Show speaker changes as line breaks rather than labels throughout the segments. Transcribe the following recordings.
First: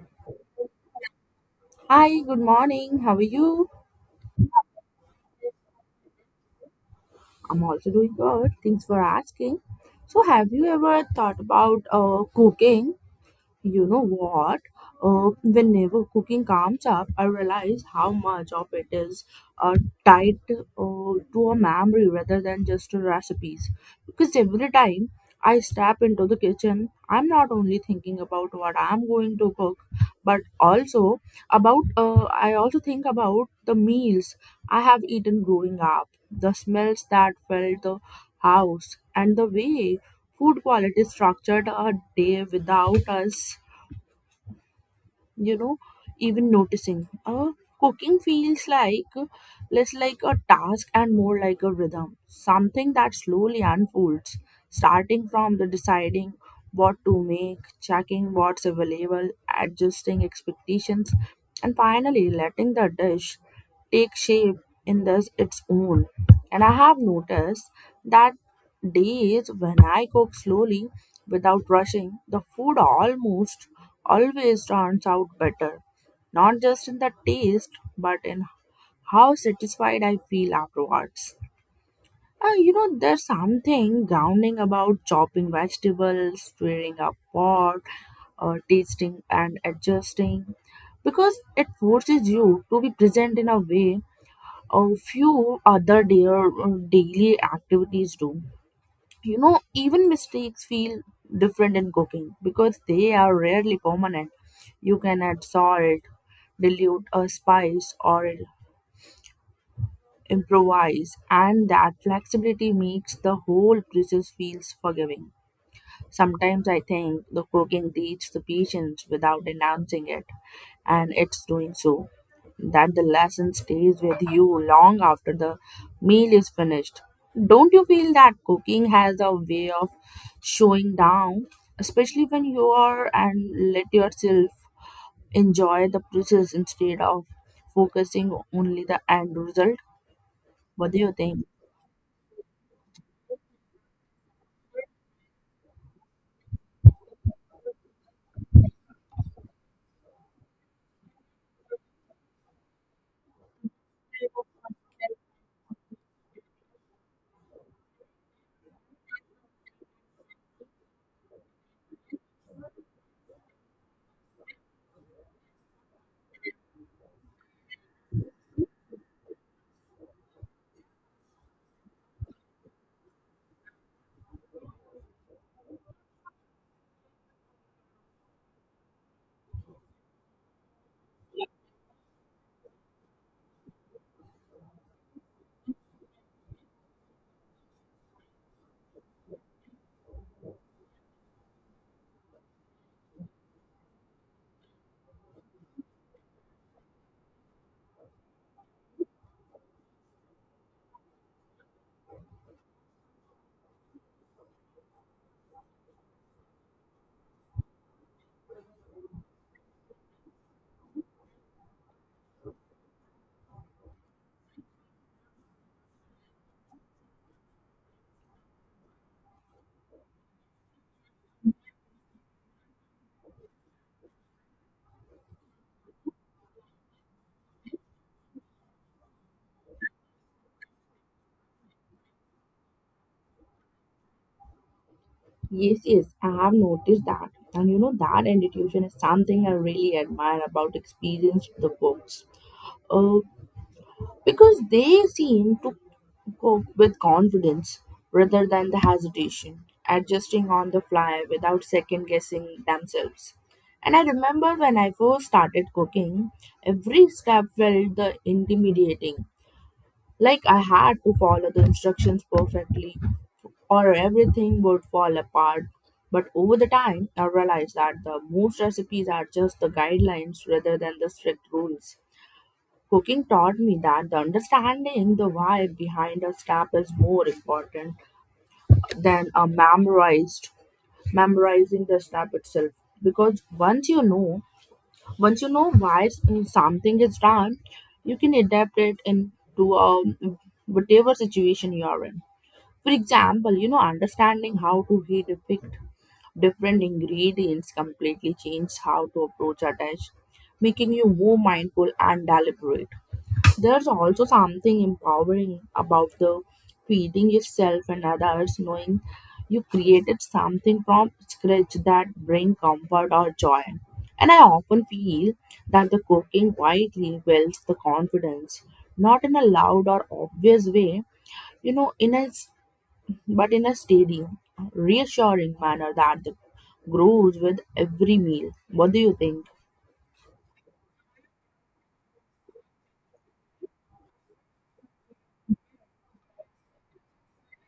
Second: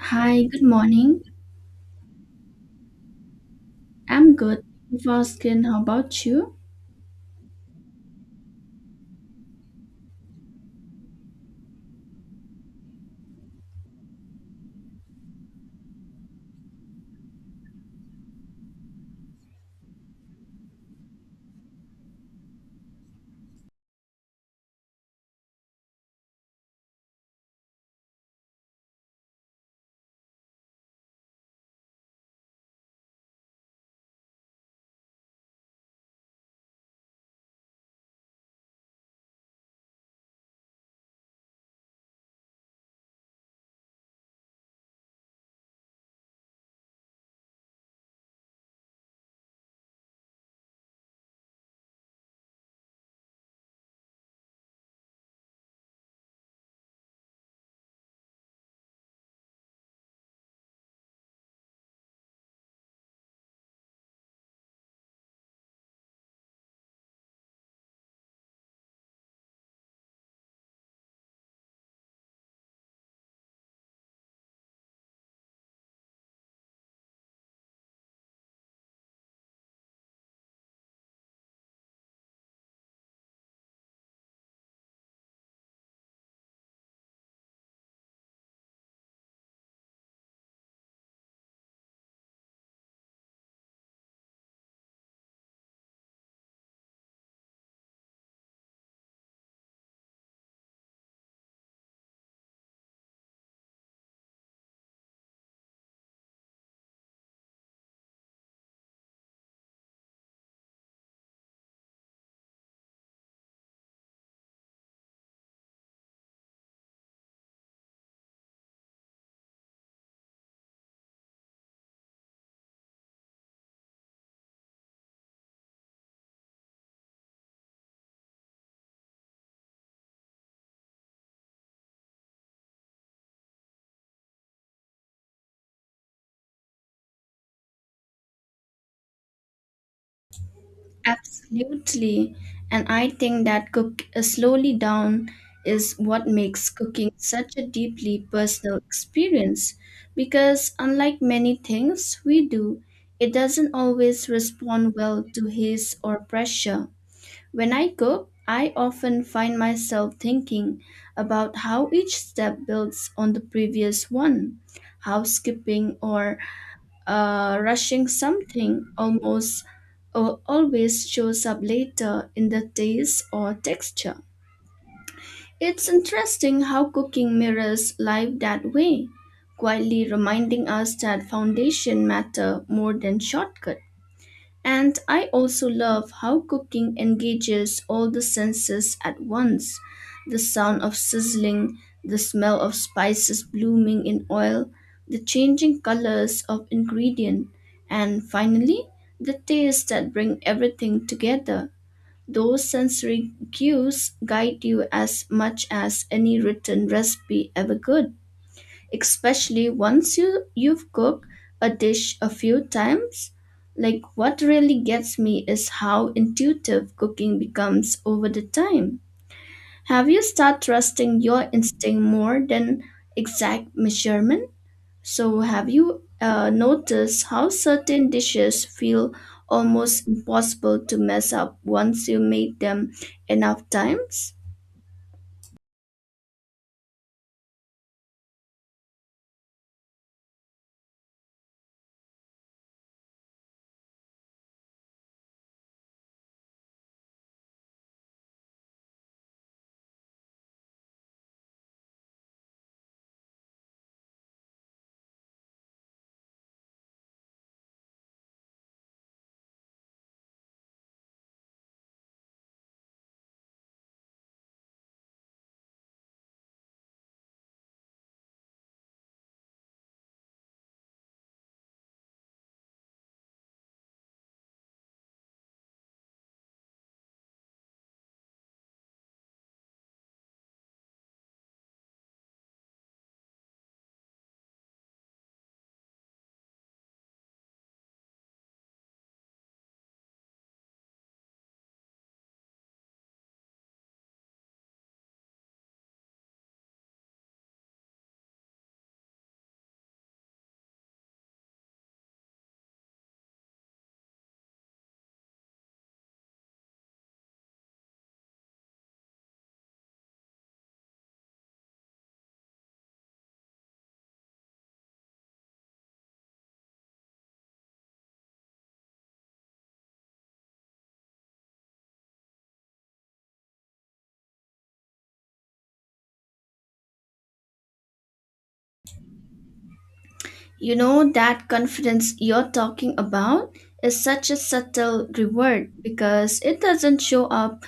Hi, good morning.
Hi, good morning. How are you?
I'm good. Thank you for asking, how about you?
I'm also doing good. Thanks for asking. So, have you ever thought about cooking? You know what? Whenever cooking comes up, I realize how much of it is uh, tied to a memory rather than just to recipes. Because every time I step into the kitchen, I'm not only thinking about what I'm going to cook, but also about I also think about the meals I have eaten growing up, the smells that filled the house, and the way food quality structured a day without us you know even noticing. Cooking feels like less like a task and more like a rhythm, something that slowly unfolds, starting from the deciding what to make, checking what's available, adjusting expectations, and finally letting the dish take shape in this its own. And I have noticed that days when I cook slowly, without rushing, the food almost always turns out better, not just in the taste, but in how satisfied I feel afterwards. You know, there's something grounding about chopping vegetables, stirring a pot, or tasting and adjusting, because it forces you to be present in a way a few other dear, daily activities do. You know, even mistakes feel different in cooking because they are rarely permanent. You can add salt, dilute a spice, or improvise, and that flexibility makes the whole process feels forgiving. Sometimes I think the cooking teaches the patience without announcing it, and it's doing so. That the lesson stays with you long after the meal is finished. Don't you feel that cooking has a way of showing down, especially when you are and let yourself enjoy the process instead of focusing only the end result? What do you think?
Absolutely. And I think that cook slowly down is what makes cooking such a deeply personal experience because unlike many things we do, it doesn't always respond well to haste or pressure. When I cook, I often find myself thinking about how each step builds on the previous one, how skipping or rushing something almost always shows up later in the taste or texture. It's interesting how cooking mirrors life that way, quietly reminding us that foundation matter more than shortcut. And I also love how cooking engages all the senses at once, the sound of sizzling, the smell of spices blooming in oil, the changing colors of ingredient, and finally, the taste that bring everything together. Those sensory cues guide you as much as any written recipe ever could, especially once you've cooked a dish a few times. Like, what really gets me is how intuitive cooking becomes over the time. Have you start trusting your instinct more than exact measurement? So have you noticed how certain dishes feel almost impossible to mess up once you make them enough times?
Yes, yes, I have noticed that. And you know, that intuition is something I really admire about experienced the books. Uh, because they seem to cope with confidence rather than the hesitation, adjusting on the fly without second guessing themselves. And I remember when I first started cooking, every step felt the intimidating, like I had to follow the instructions perfectly or everything would fall apart. But over the time, I realized that the most recipes are just the guidelines rather than the strict rules. Cooking taught me that the understanding the why behind a step is more important than a memorized memorizing the step itself. Because once you know why something is done, you can adapt it into whatever situation you are in. For example, you know, understanding how to heat depict different ingredients completely changes how to approach a dish, making you more mindful and deliberate. There's also something empowering about the feeding yourself and others, knowing you created something from scratch that bring comfort or joy. And I often feel that the cooking quietly builds the confidence, not in a loud or obvious way, you know, in a but in a steady, reassuring manner that the grows with every meal. What do you think?
You know, that confidence you're talking about is such a subtle reward because it doesn't show up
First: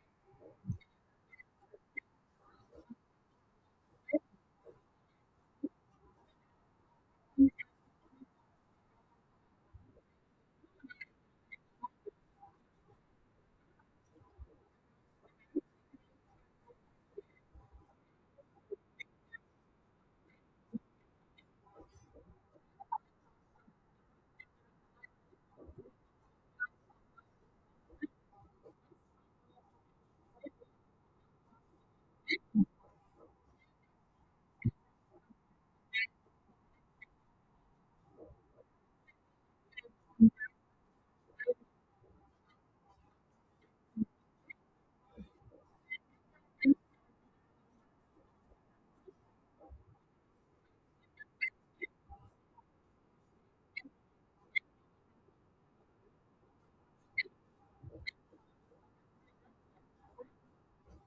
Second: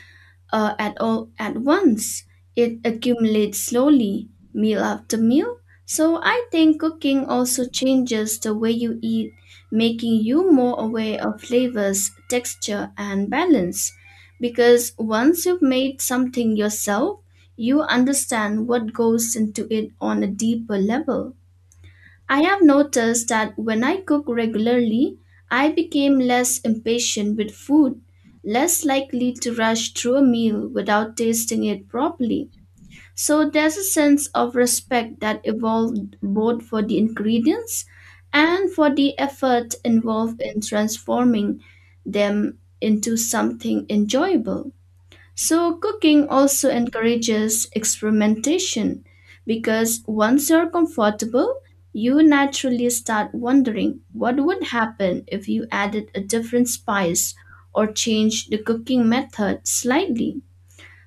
at all at once. It accumulates slowly, meal after meal. So I think cooking also changes the way you eat, making you more aware of flavors, texture, and balance. Because once you've made something yourself, you understand what goes into it on a deeper level. I have noticed that when I cook regularly, I became less impatient with food, less likely to rush through a meal without tasting it properly. So there's a sense of respect that evolved both for the ingredients and for the effort involved in transforming them into something enjoyable. So, cooking also encourages experimentation because once you're comfortable, you naturally start wondering what would happen if you added a different spice or changed the cooking method slightly.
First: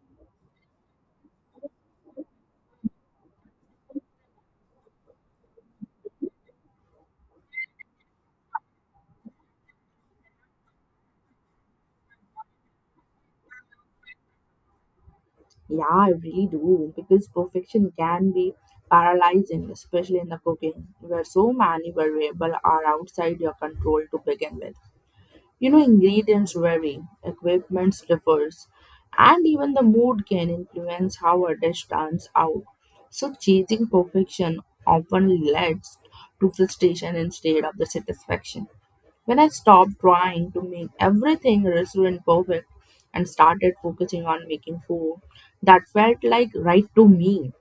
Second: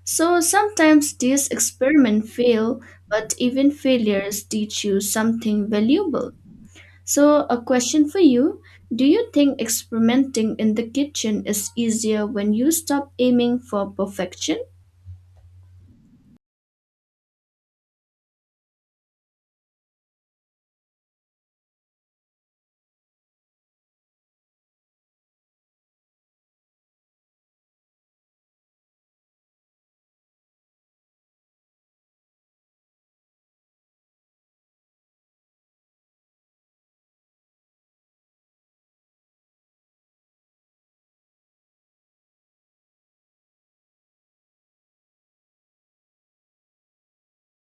So, sometimes these experiments fail, but even failures teach you something valuable. So, a question for you. Do you think experimenting in the kitchen is easier when you stop aiming for perfection?
Yeah, I really do because perfection can be paralyzing, especially in the cooking, where so many variables are outside your control to begin with. You know, ingredients vary, equipment differs, and even the mood can influence how a dish turns out. So, chasing perfection often leads to frustration instead of the satisfaction. When I stopped trying to make everything restaurant perfect and started focusing on making food that felt like right to me,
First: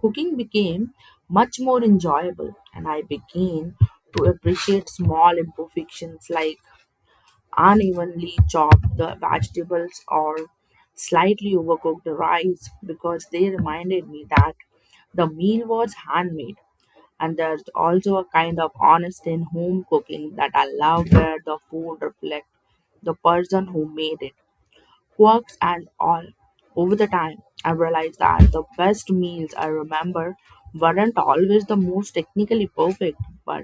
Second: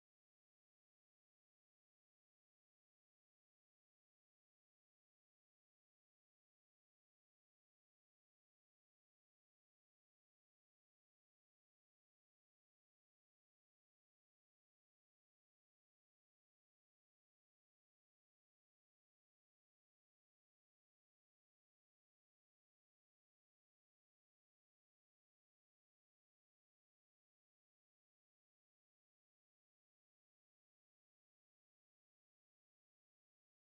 cooking became much more enjoyable, and I began to appreciate small imperfections like unevenly chop the vegetables or slightly overcook the rice because they reminded me that the meal was handmade. And there's also a kind of honesty in home cooking that I love, where the food reflects the person who made it, works and all. Over the time, I realized that the best meals I remember weren't always the most technically perfect, but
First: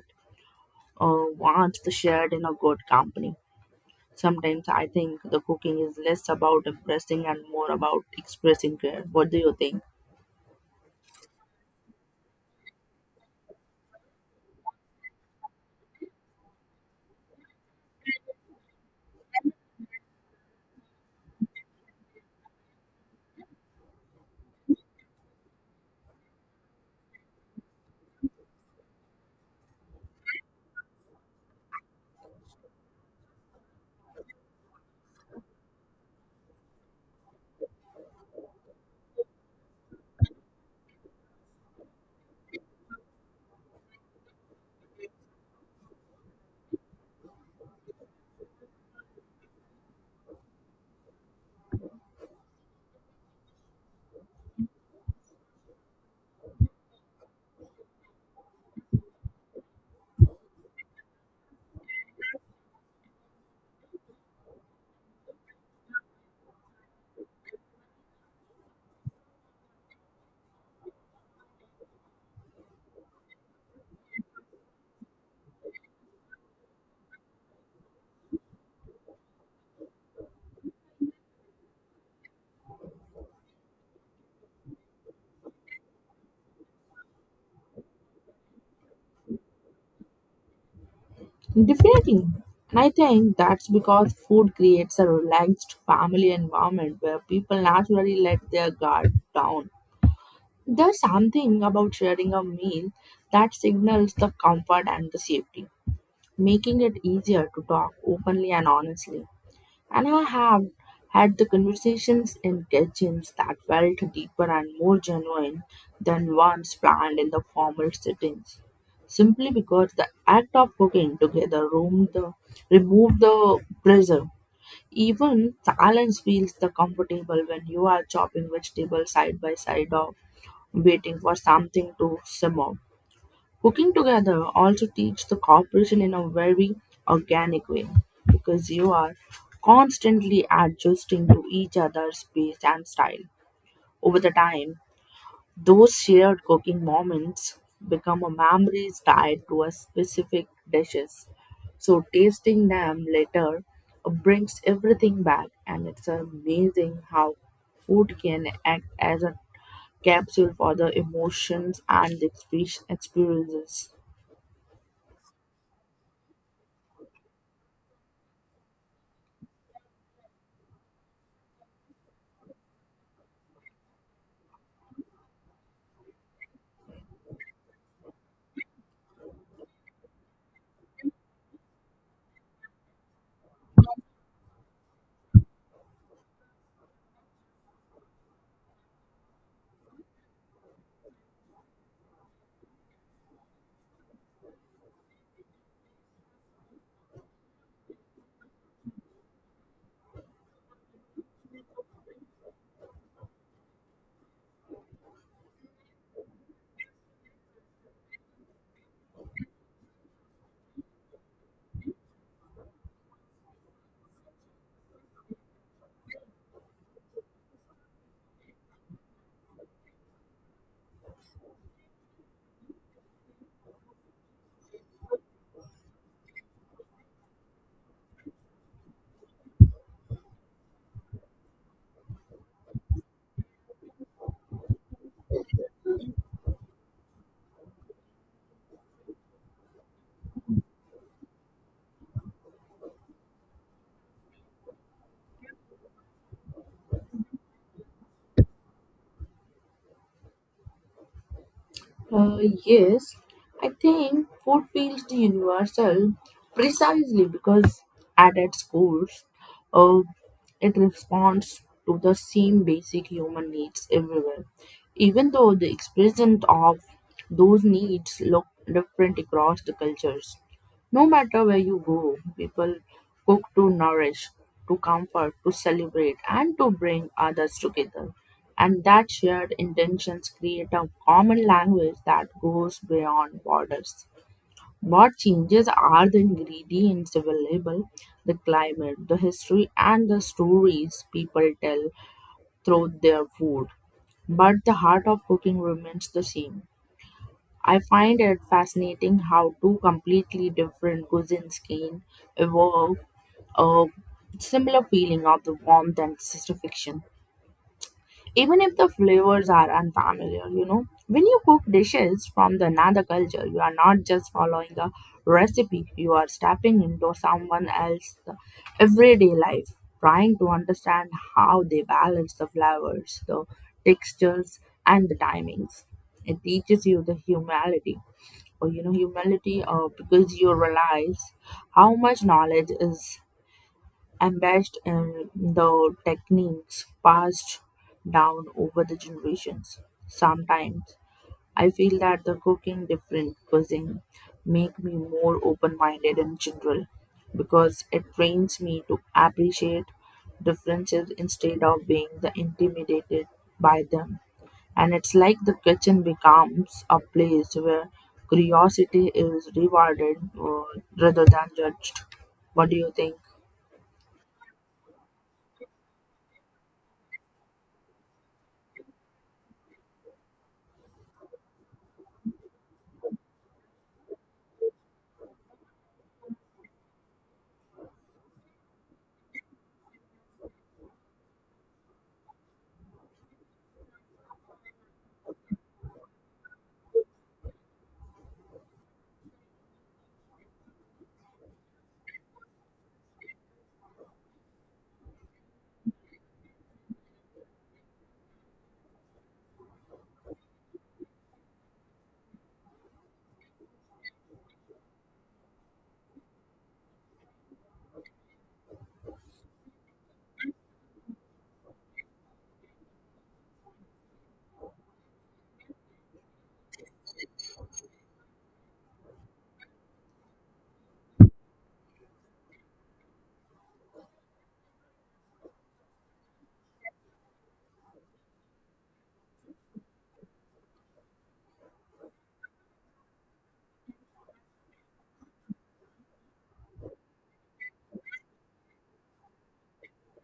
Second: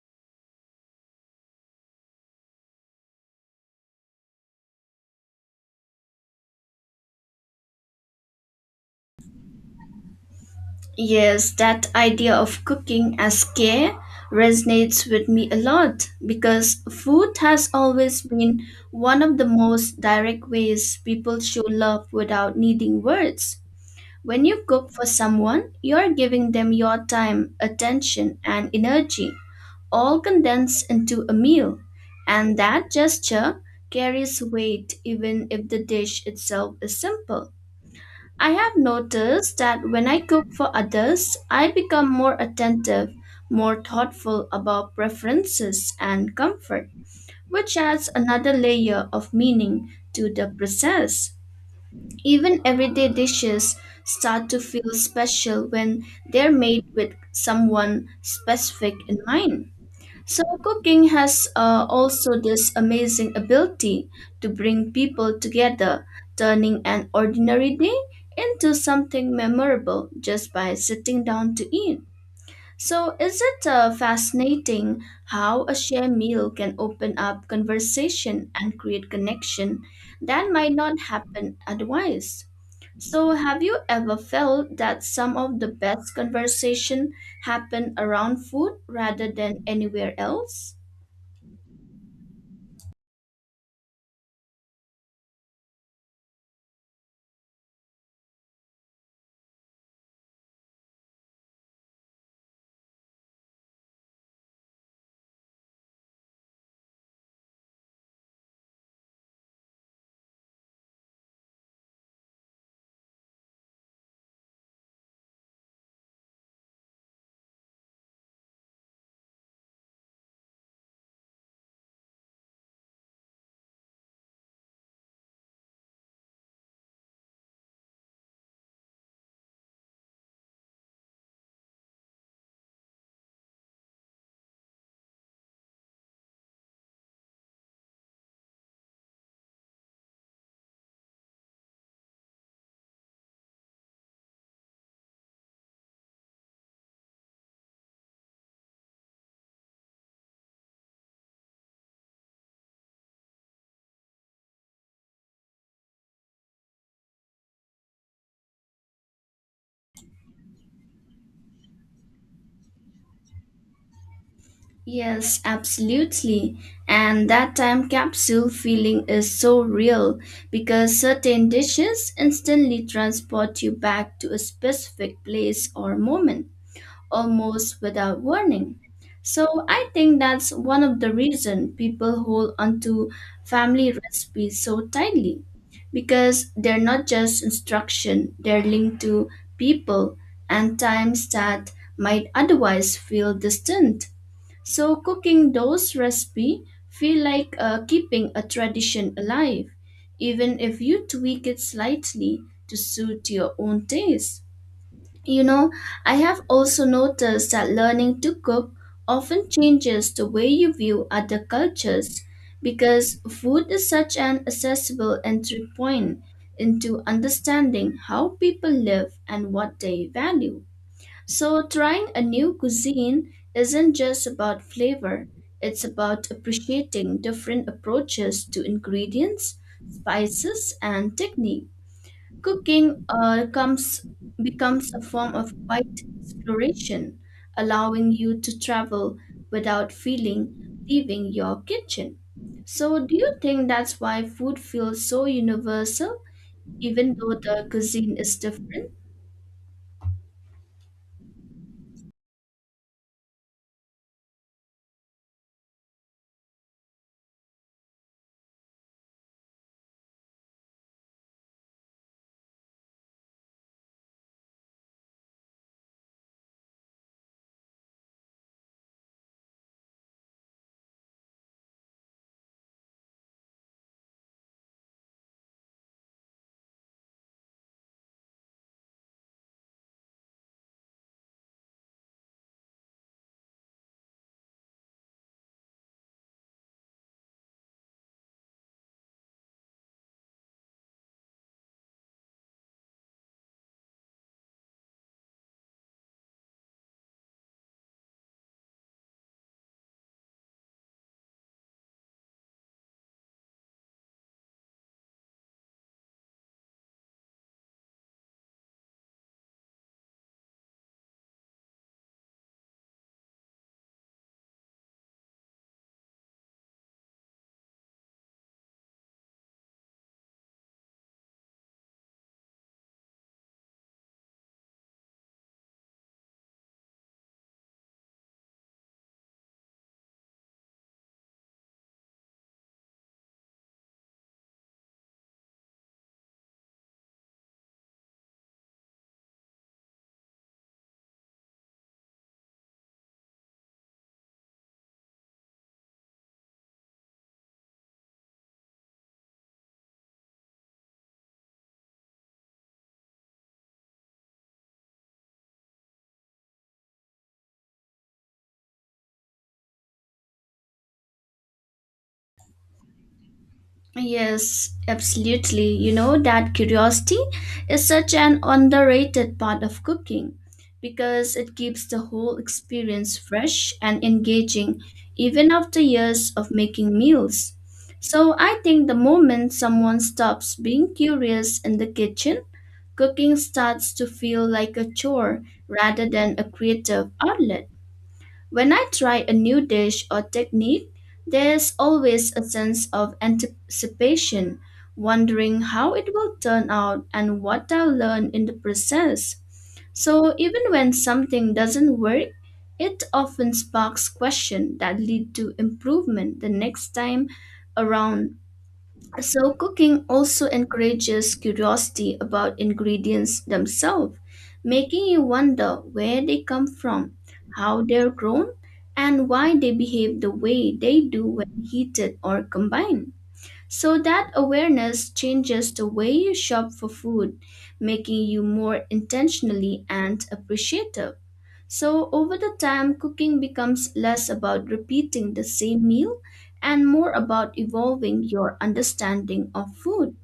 once shared in a good company. Sometimes I think the cooking is less about impressing and more about expressing care. What do you think?
Yes, that idea of cooking as care resonates with me a lot because food has always been one of the most direct ways people show love without needing words. When you cook for someone, you're giving them your time, attention, and energy, all condensed into a meal. And that gesture carries weight even if the dish itself is simple. I have noticed that when I cook for others, I become more attentive, more thoughtful about preferences and comfort, which adds another layer of meaning to the process. Even everyday dishes start to feel special when they're made with someone specific in mind. So, cooking has also this amazing ability to bring people together, turning an ordinary day into something memorable just by sitting down to eat. So, is it fascinating how a shared meal can open up conversation and create connection that might not happen otherwise? So, have you ever felt that some of the best conversation happen around food rather than anywhere else?
Definitely. And I think that's because food creates a relaxed family environment where people naturally let their guard down. There's something about sharing a meal that signals the comfort and the safety, making it easier to talk openly and honestly. And I have had the conversations in kitchens that felt deeper and more genuine than ones planned in the formal settings. Simply because the act of cooking together room the remove the pressure. Even silence feels the comfortable when you are chopping vegetables side by side or waiting for something to simmer. Cooking together also teaches the cooperation in a very organic way because you are constantly adjusting to each other's pace and style. Over the time, those shared cooking moments become a memories tied to a specific dishes. So tasting them later brings everything back, and it's amazing how food can act as a capsule for the emotions and the experiences.
Yes, absolutely. And that time capsule feeling is so real because certain dishes instantly transport you back to a specific place or moment, almost without warning. So I think that's one of the reason people hold onto family recipes so tightly because they're not just instruction, they're linked to people and times that might otherwise feel distant. So cooking those recipes feel like keeping a tradition alive, even if you tweak it slightly to suit your own taste. You know, I have also noticed that learning to cook often changes the way you view other cultures because food is such an accessible entry point into understanding how people live and what they value. So, trying a new cuisine isn't just about flavor, it's about appreciating different approaches to ingredients, spices, and technique. Cooking uh, comes, Becomes a form of quiet exploration, allowing you to travel without feeling leaving your kitchen. So, do you think that's why food feels so universal, even though the cuisine is different?
Uh, yes, I think food feels universal precisely because at its core, uh, it responds to the same basic human needs everywhere, even though the expression of those needs look different across the cultures. No matter where you go, people cook to nourish, to comfort, to celebrate, and to bring others together. And that shared intentions create a common language that goes beyond borders. What changes are the ingredients available, the climate, the history, and the stories people tell through their food. But the heart of cooking remains the same. I find it fascinating how two completely different cuisines can evoke a similar feeling of the warmth and satisfaction, even if the flavors are unfamiliar, you know. When you cook dishes from the another culture, you are not just following a recipe, you are stepping into someone else's everyday life, trying to understand how they balance the flavors, the textures, and the timings. It teaches you the humility, or you know humility, or because you realize how much knowledge is embedded in the techniques passed down over the generations. Sometimes I feel that the cooking different cuisine make me more open-minded in general because it trains me to appreciate differences instead of being the intimidated by them. And it's like the kitchen becomes a place where curiosity is rewarded, rather than judged. What do you think?
Yes, absolutely. You know, that curiosity is such an underrated part of cooking because it keeps the whole experience fresh and engaging even after years of making meals. So I think the moment someone stops being curious in the kitchen, cooking starts to feel like a chore rather than a creative outlet. When I try a new dish or technique, there's always a sense of anticipation, wondering how it will turn out and what I'll learn in the process. So even when something doesn't work, it often sparks questions that lead to improvement the next time around. So, cooking also encourages curiosity about ingredients themselves, making you wonder where they come from, how they're grown, and why they behave the way they do when heated or combined. So, that awareness changes the way you shop for food, making you more intentionally and appreciative. So, over the time, cooking becomes less about repeating the same meal and more about evolving your understanding of food.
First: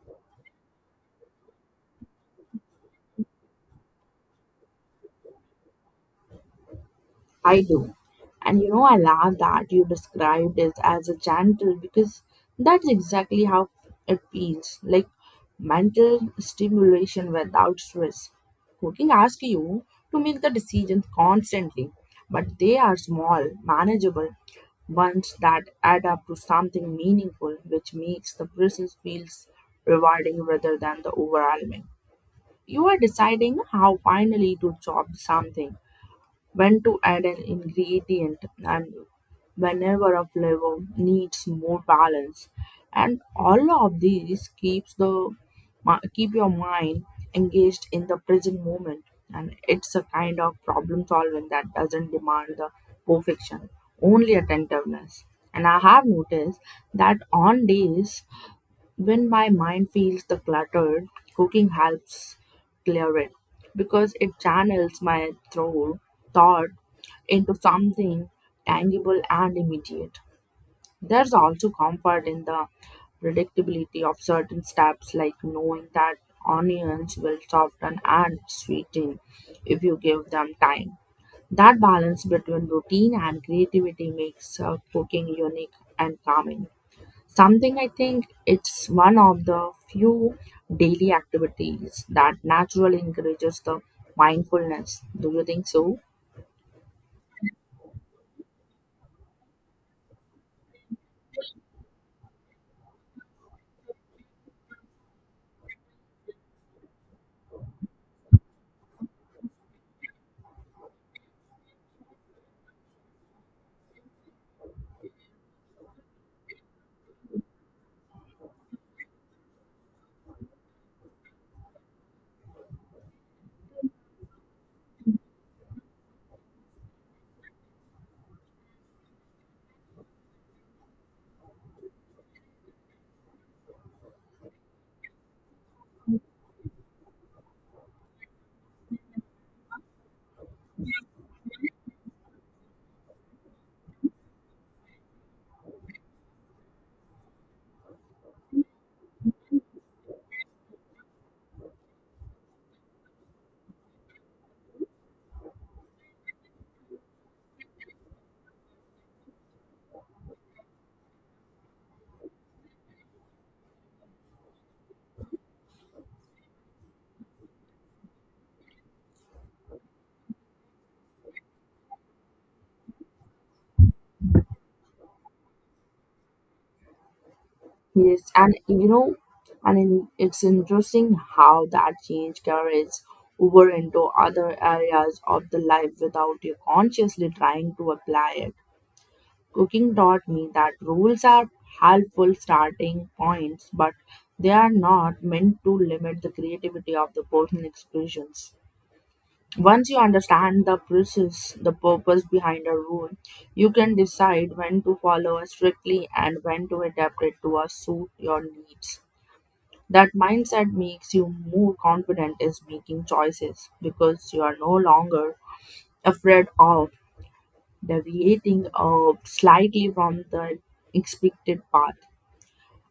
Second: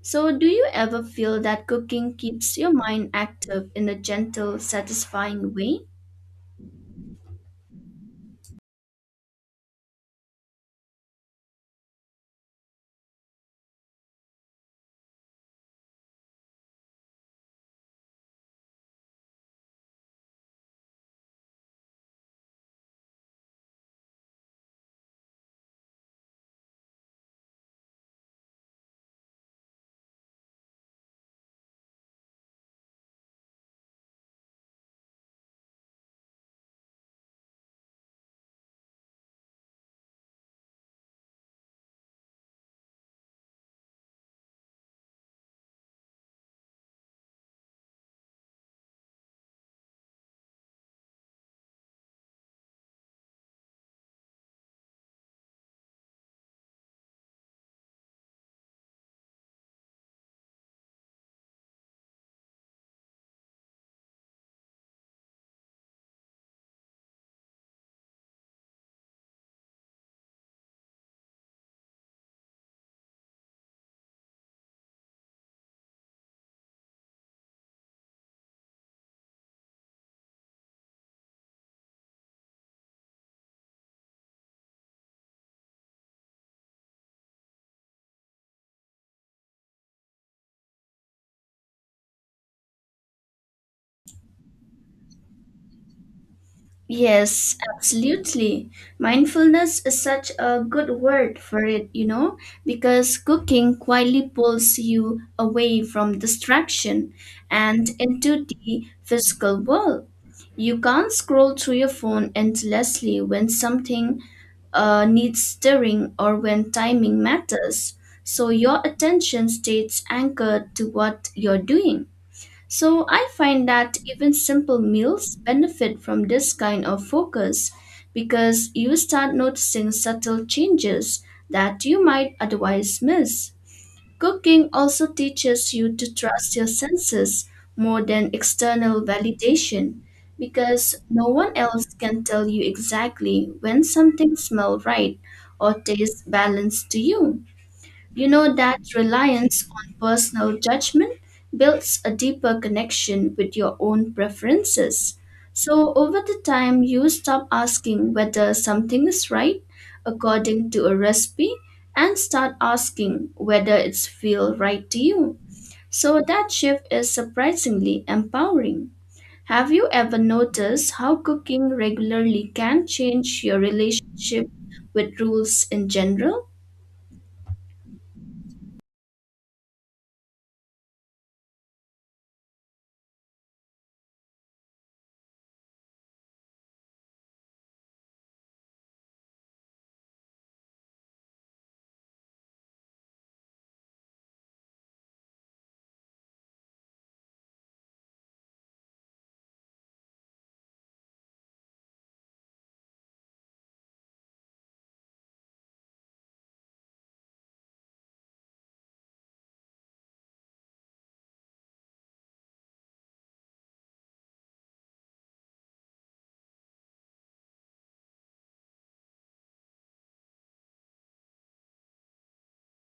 So, do you ever feel that cooking keeps your mind active in a gentle, satisfying way?
I do. And you know, I love that you described it as a gentle, because that's exactly how it feels like mental stimulation without stress. Cooking asks you to make the decisions constantly, but they are small, manageable ones that add up to something meaningful, which makes the process feels rewarding rather than the overwhelming. You are deciding how finally to chop something, when to add an ingredient, and whenever a flavor needs more balance. And all of these keeps the keep your mind engaged in the present moment. And it's a kind of problem solving that doesn't demand the perfection, only attentiveness. And I have noticed that on days when my mind feels the cluttered, cooking helps clear it because it channels my throat thought into something tangible and immediate. There's also comfort in the predictability of certain steps, like knowing that onions will soften and sweeten if you give them time. That balance between routine and creativity makes cooking unique and calming. Something I think it's one of the few daily activities that naturally encourages the mindfulness. Do you think so?
Yes, absolutely. Mindfulness is such a good word for it, you know, because cooking quietly pulls you away from distraction and into the physical world. You can't scroll through your phone endlessly when something needs stirring or when timing matters. So your attention stays anchored to what you're doing. So I find that even simple meals benefit from this kind of focus because you start noticing subtle changes that you might otherwise miss. Cooking also teaches you to trust your senses more than external validation because no one else can tell you exactly when something smells right or tastes balanced to you. You know, that reliance on personal judgment builds a deeper connection with your own preferences. So, over the time, you stop asking whether something is right according to a recipe and start asking whether it's feel right to you. So, that shift is surprisingly empowering. Have you ever noticed how cooking regularly can change your relationship with rules in general?
Yes, and you know, it's interesting how that change carries over into other areas of the life without you consciously trying to apply it. Cooking taught me that rules are helpful starting points, but they are not meant to limit the creativity of the personal expressions. Once you understand the process, the purpose behind a rule, you can decide when to follow it strictly and when to adapt it to suit your needs. That mindset makes you more confident in making choices because you are no longer afraid of deviating slightly from the expected path.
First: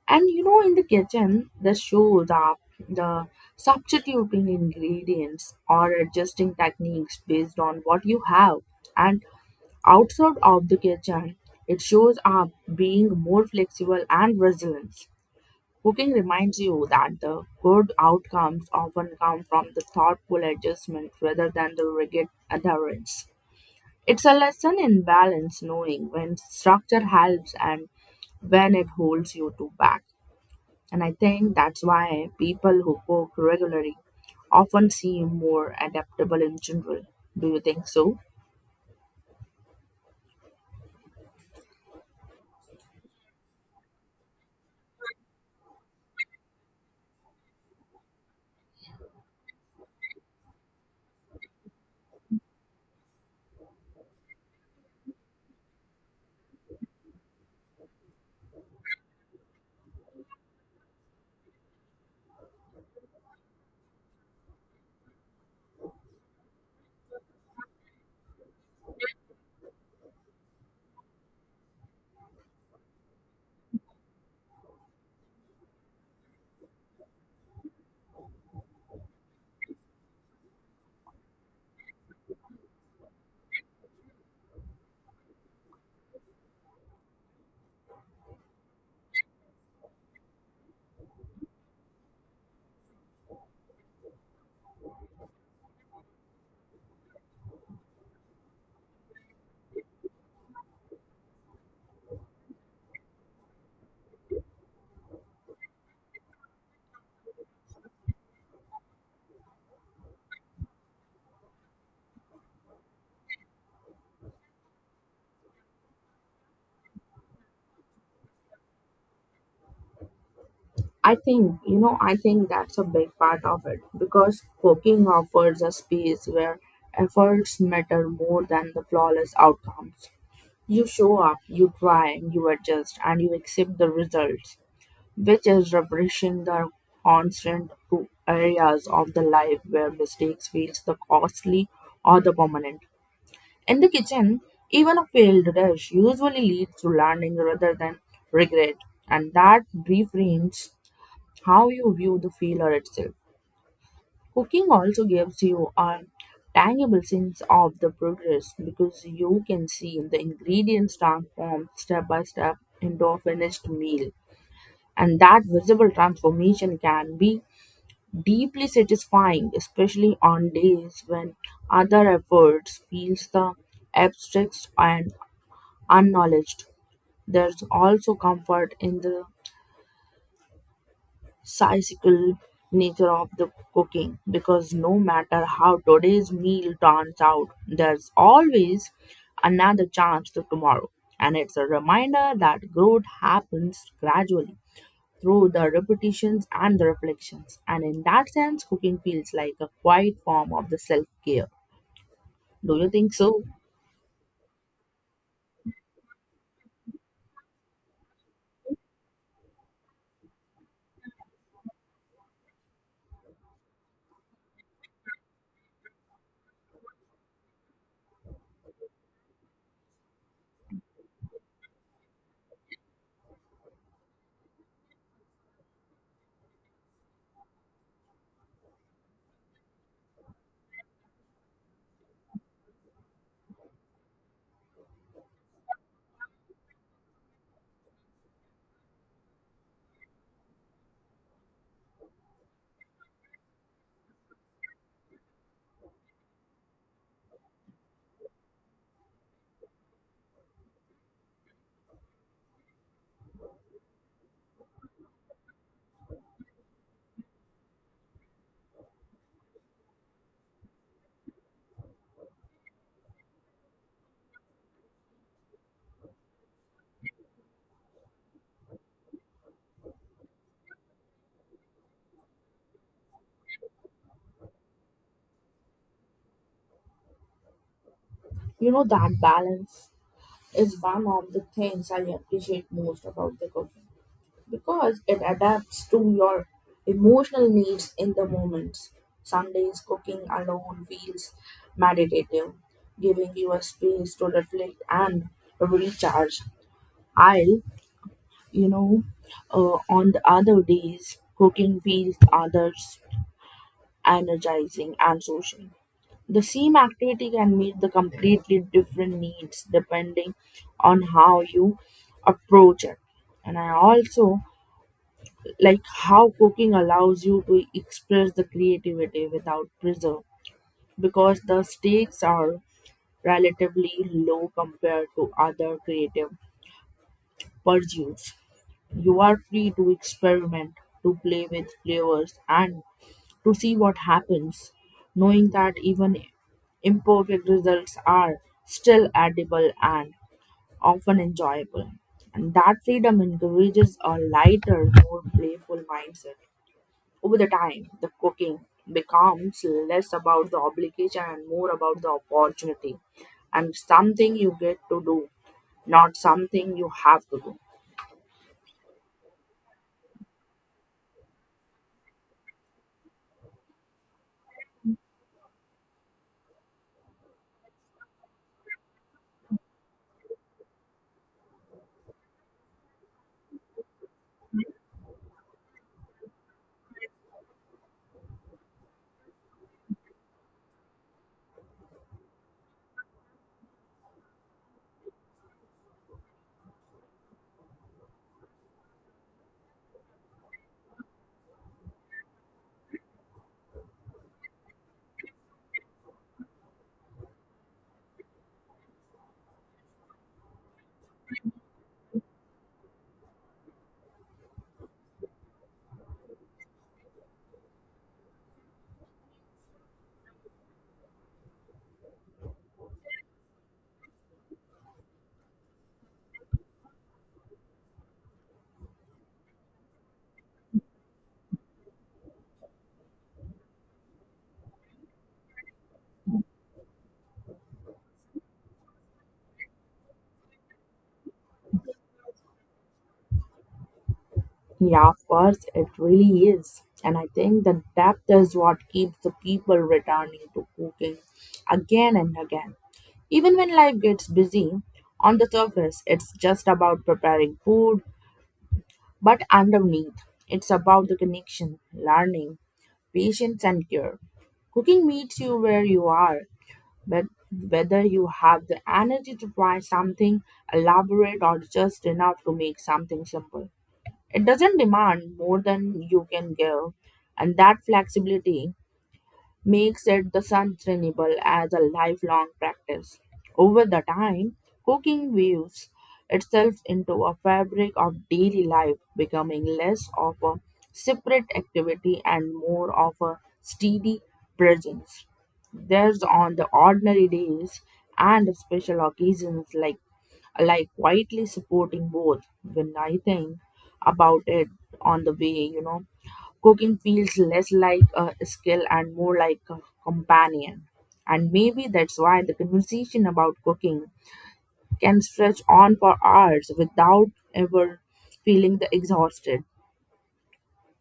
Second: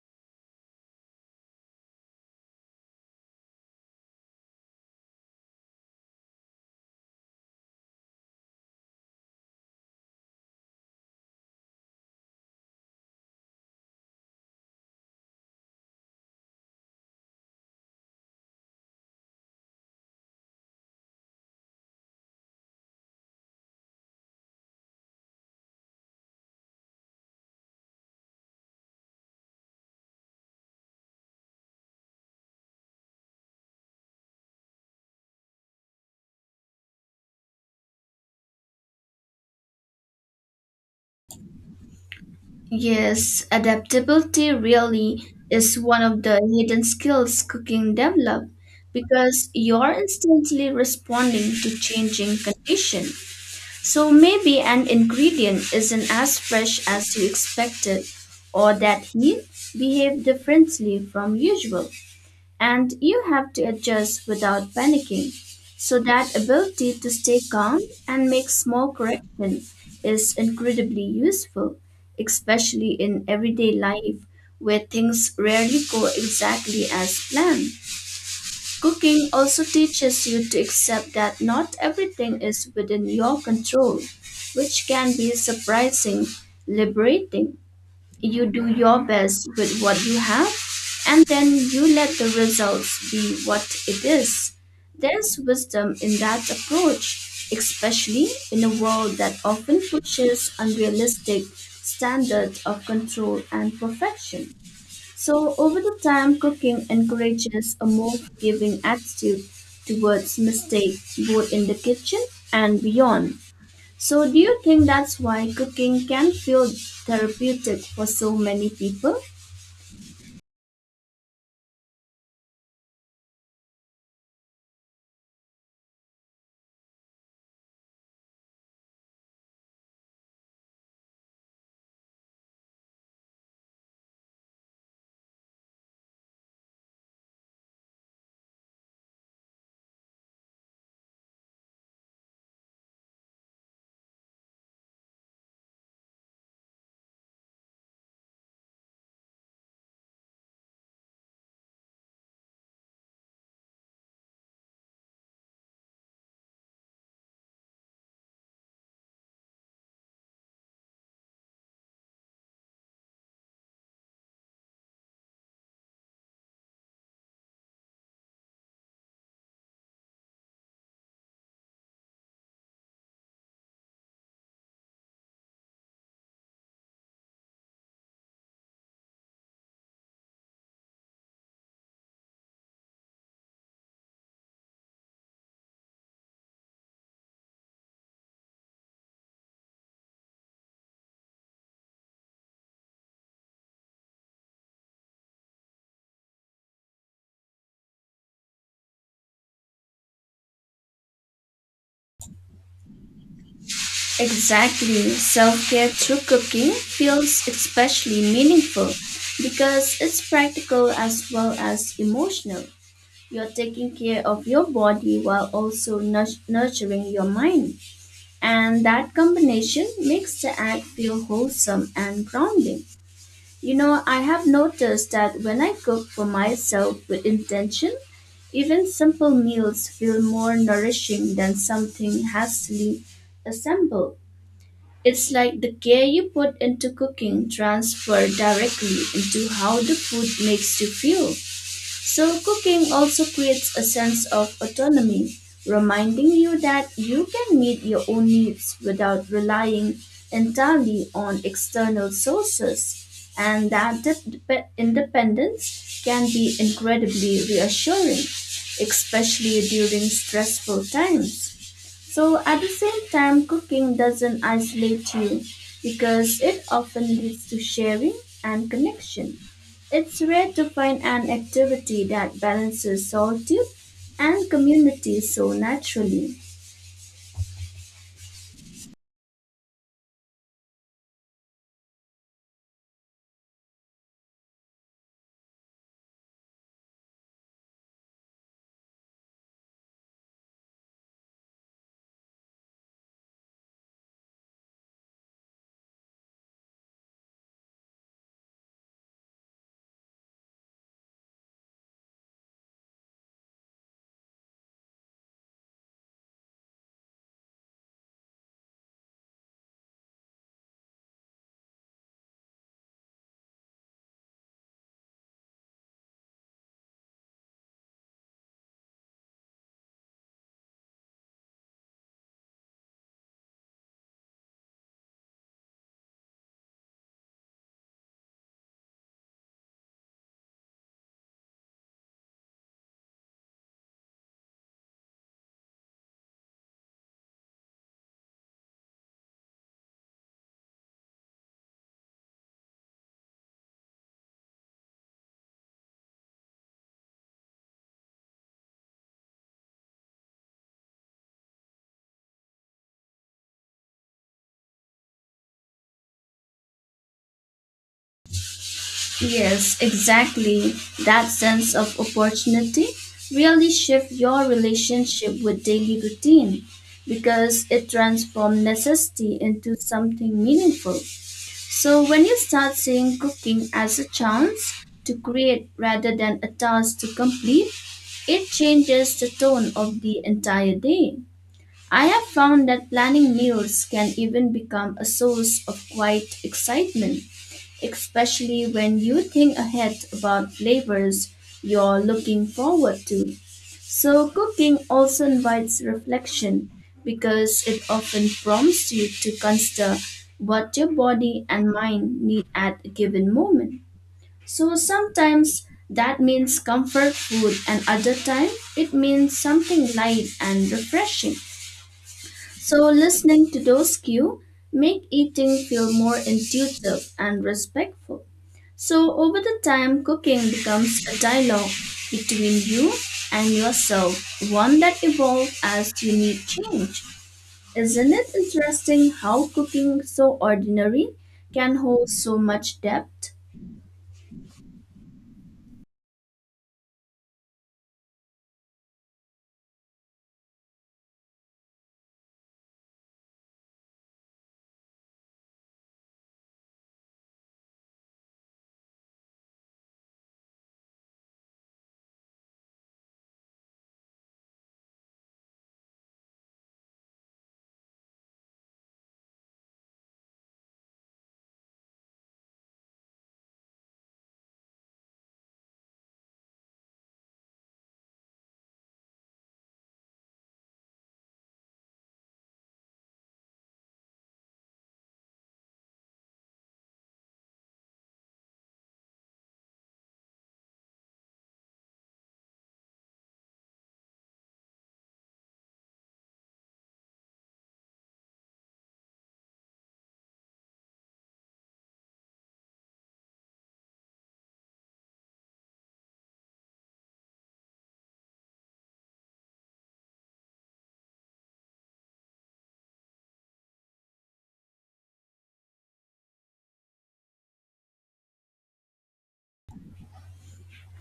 And you know, in the kitchen, the shows up the substituting ingredients or adjusting techniques based on what you have. And outside of the kitchen, it shows up being more flexible and resilient. Cooking reminds you that the good outcomes often come from the thoughtful adjustment rather than the rigid adherence. It's a lesson in balance, knowing when structure helps and when it holds you to back. And I think that's why people who cook regularly often seem more adaptable in general. Do you think so?
Yes, adaptability really is one of the hidden skills cooking develop because you're instantly responding to changing condition. So maybe an ingredient isn't as fresh as you expected or that heat behave differently from usual. And you have to adjust without panicking. So that ability to stay calm and make small corrections is incredibly useful, especially in everyday life where things rarely go exactly as planned. Cooking also teaches you to accept that not everything is within your control, which can be surprising, liberating. You do your best with what you have, and then you let the results be what it is. There's wisdom in that approach, especially in a world that often pushes unrealistic standards of control and perfection. So, over the time, cooking encourages a more forgiving attitude towards mistake, both in the kitchen and beyond. So, do you think that's why cooking can feel therapeutic for so many people?
I think, you know, I think that's a big part of it because cooking offers a space where efforts matter more than the flawless outcomes. You show up, you try, you adjust, and you accept the results, which is refreshing the constant areas of the life where mistakes feels the costly or the permanent. In the kitchen, even a failed dish usually leads to learning rather than regret, and that reframes how you view the failure itself. Cooking also gives you a tangible sense of the progress because you can see the ingredients transformed step by step into a finished meal, and that visible transformation can be deeply satisfying, especially on days when other efforts feels the abstract and unacknowledged. There's also comfort in the cyclical nature of the cooking because no matter how today's meal turns out, there's always another chance to tomorrow. And it's a reminder that growth happens gradually through the repetitions and the reflections. And in that sense, cooking feels like a quiet form of the self care. Do you think so?
Exactly. Self care through cooking feels especially meaningful because it's practical as well as emotional. You're taking care of your body while also nurturing your mind. And that combination makes the act feel wholesome and grounding. You know, I have noticed that when I cook for myself with intention, even simple meals feel more nourishing than something hastily assembled. It's like the care you put into cooking transfer directly into how the food makes you feel. So, cooking also creates a sense of autonomy, reminding you that you can meet your own needs without relying entirely on external sources, and that independence can be incredibly reassuring, especially during stressful times. So at the same time, cooking doesn't isolate you because it often leads to sharing and connection. It's rare to find an activity that balances solitude and community so naturally.
You know, that balance is one of the things I appreciate most about the cooking because it adapts to your emotional needs in the moments. Some days cooking alone feels meditative, giving you a space to reflect and recharge. I'll, you know, on the other days, cooking feels others energizing and social. The same activity can meet the completely different needs depending on how you approach it. And I also like how cooking allows you to express the creativity without pressure because the stakes are relatively low compared to other creative pursuits. You are free to experiment, to play with flavors and to see what happens, knowing that even imperfect results are still edible and often enjoyable, and that freedom encourages a lighter, more playful mindset. Over the time, the cooking becomes less about the obligation and more about the opportunity, and something you get to do, not something you have to do.
Yes, exactly. That sense of opportunity really shifts your relationship with daily routine because it transforms necessity into something meaningful. So, when you start seeing cooking as a chance to create rather than a task to complete, it changes the tone of the entire day. I have found that planning meals can even become a source of quiet excitement, especially when you think ahead about flavors you're looking forward to. So, cooking also invites reflection because it often prompts you to consider what your body and mind need at a given moment. So, sometimes that means comfort food, and other time it means something light and refreshing. So listening to those cues make eating feel more intuitive and respectful. So over the time, cooking becomes a dialogue between you and yourself, one that evolves as you need change. Isn't it interesting how cooking so ordinary can hold so much depth?
Yeah, of course, it really is. And I think the depth is what keeps the people returning to cooking again and again. Even when life gets busy, on the surface, it's just about preparing food. But underneath, it's about the connection, learning, patience, and care. Cooking meets you where you are, but whether you have the energy to try something elaborate or just enough to make something simple, it doesn't demand more than you can give, and that flexibility makes it the sustainable as a lifelong practice. Over the time, cooking weaves itself into a fabric of daily life, becoming less of a separate activity and more of a steady presence. There's on the ordinary days and special occasions, like quietly supporting both. When I think about it on the way, you know, cooking feels less like a skill and more like a companion. And maybe that's why the conversation about cooking can stretch on for hours without ever feeling the exhausted.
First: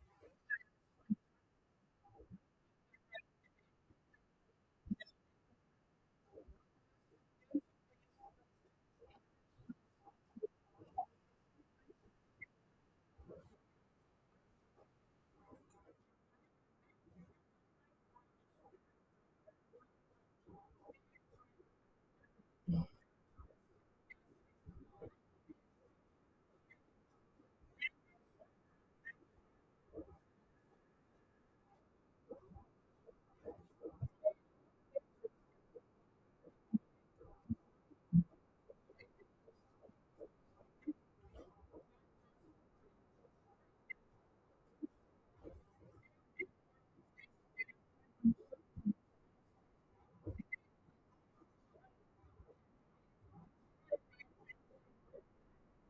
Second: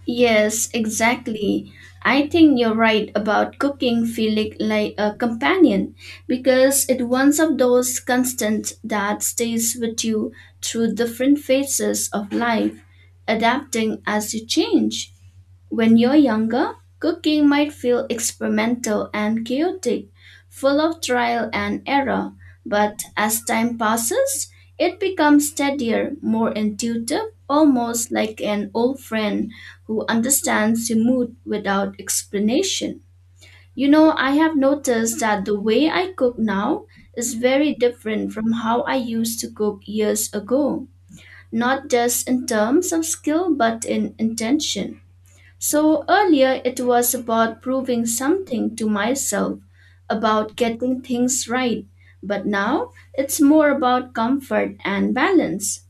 Yes, exactly. I think you're right about cooking feeling like a companion because it one of those constant that stays with you through different phases of life, adapting as you change. When you're younger, cooking might feel experimental and chaotic, full of trial and error. But as time passes, it becomes steadier, more intuitive, almost like an old friend who understands your mood without explanation. You know, I have noticed that the way I cook now is very different from how I used to cook years ago, not just in terms of skill, but in intention. So earlier it was about proving something to myself, about getting things right, but now it's more about comfort and balance.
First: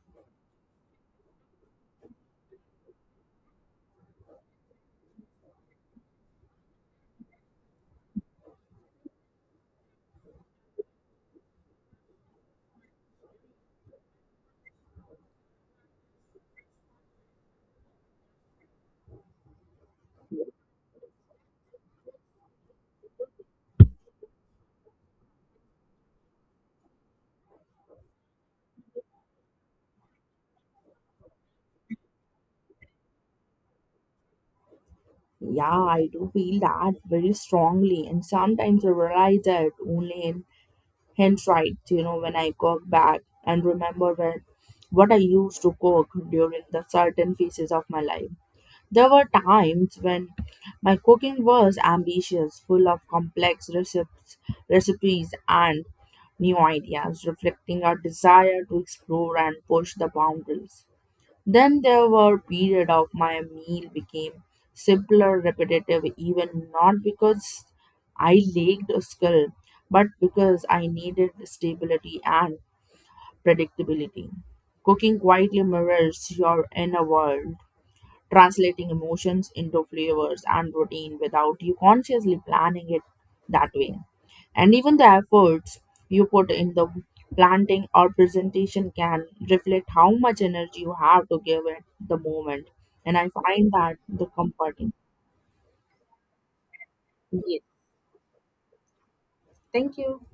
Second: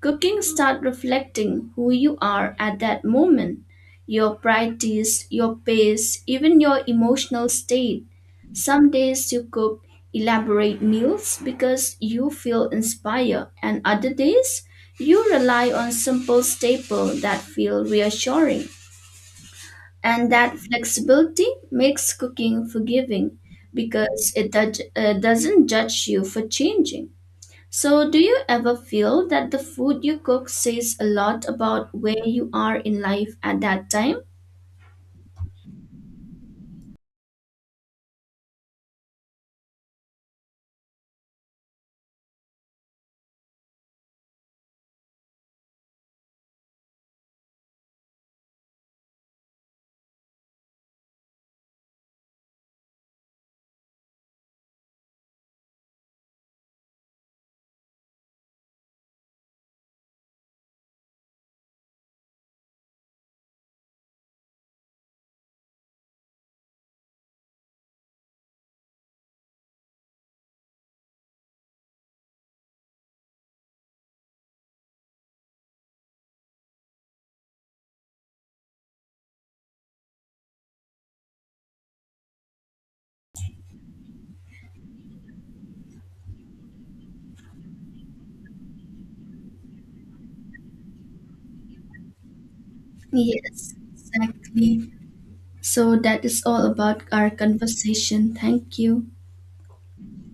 Cooking start reflecting who you are at that moment, your priorities, your pace, even your emotional state. Some days you cook elaborate meals because you feel inspired, and other days you rely on simple staple that feel reassuring. And that flexibility makes cooking forgiving because it doesn't judge you for changing. So, do you ever feel that the food you cook says a lot about where you are in life at that time?
Yeah, I do feel that very strongly, and sometimes I realize that only in hindsight, you know, when I go back and remember when what I used to cook during the certain phases of my life. There were times when my cooking was ambitious, full of complex recipes, and new ideas, reflecting our desire to explore and push the boundaries. Then there were periods of my meal became simpler, repetitive, even not because I lacked skill, but because I needed stability and predictability. Cooking quietly mirrors your inner world, translating emotions into flavors and routine without you consciously planning it that way. And even the efforts you put in the planting or presentation can reflect how much energy you have to give at the moment. And I find
Yes,
that the comforting.
exactly. So, that is all about our
Yes.
conversation. Thank you.
Thank you.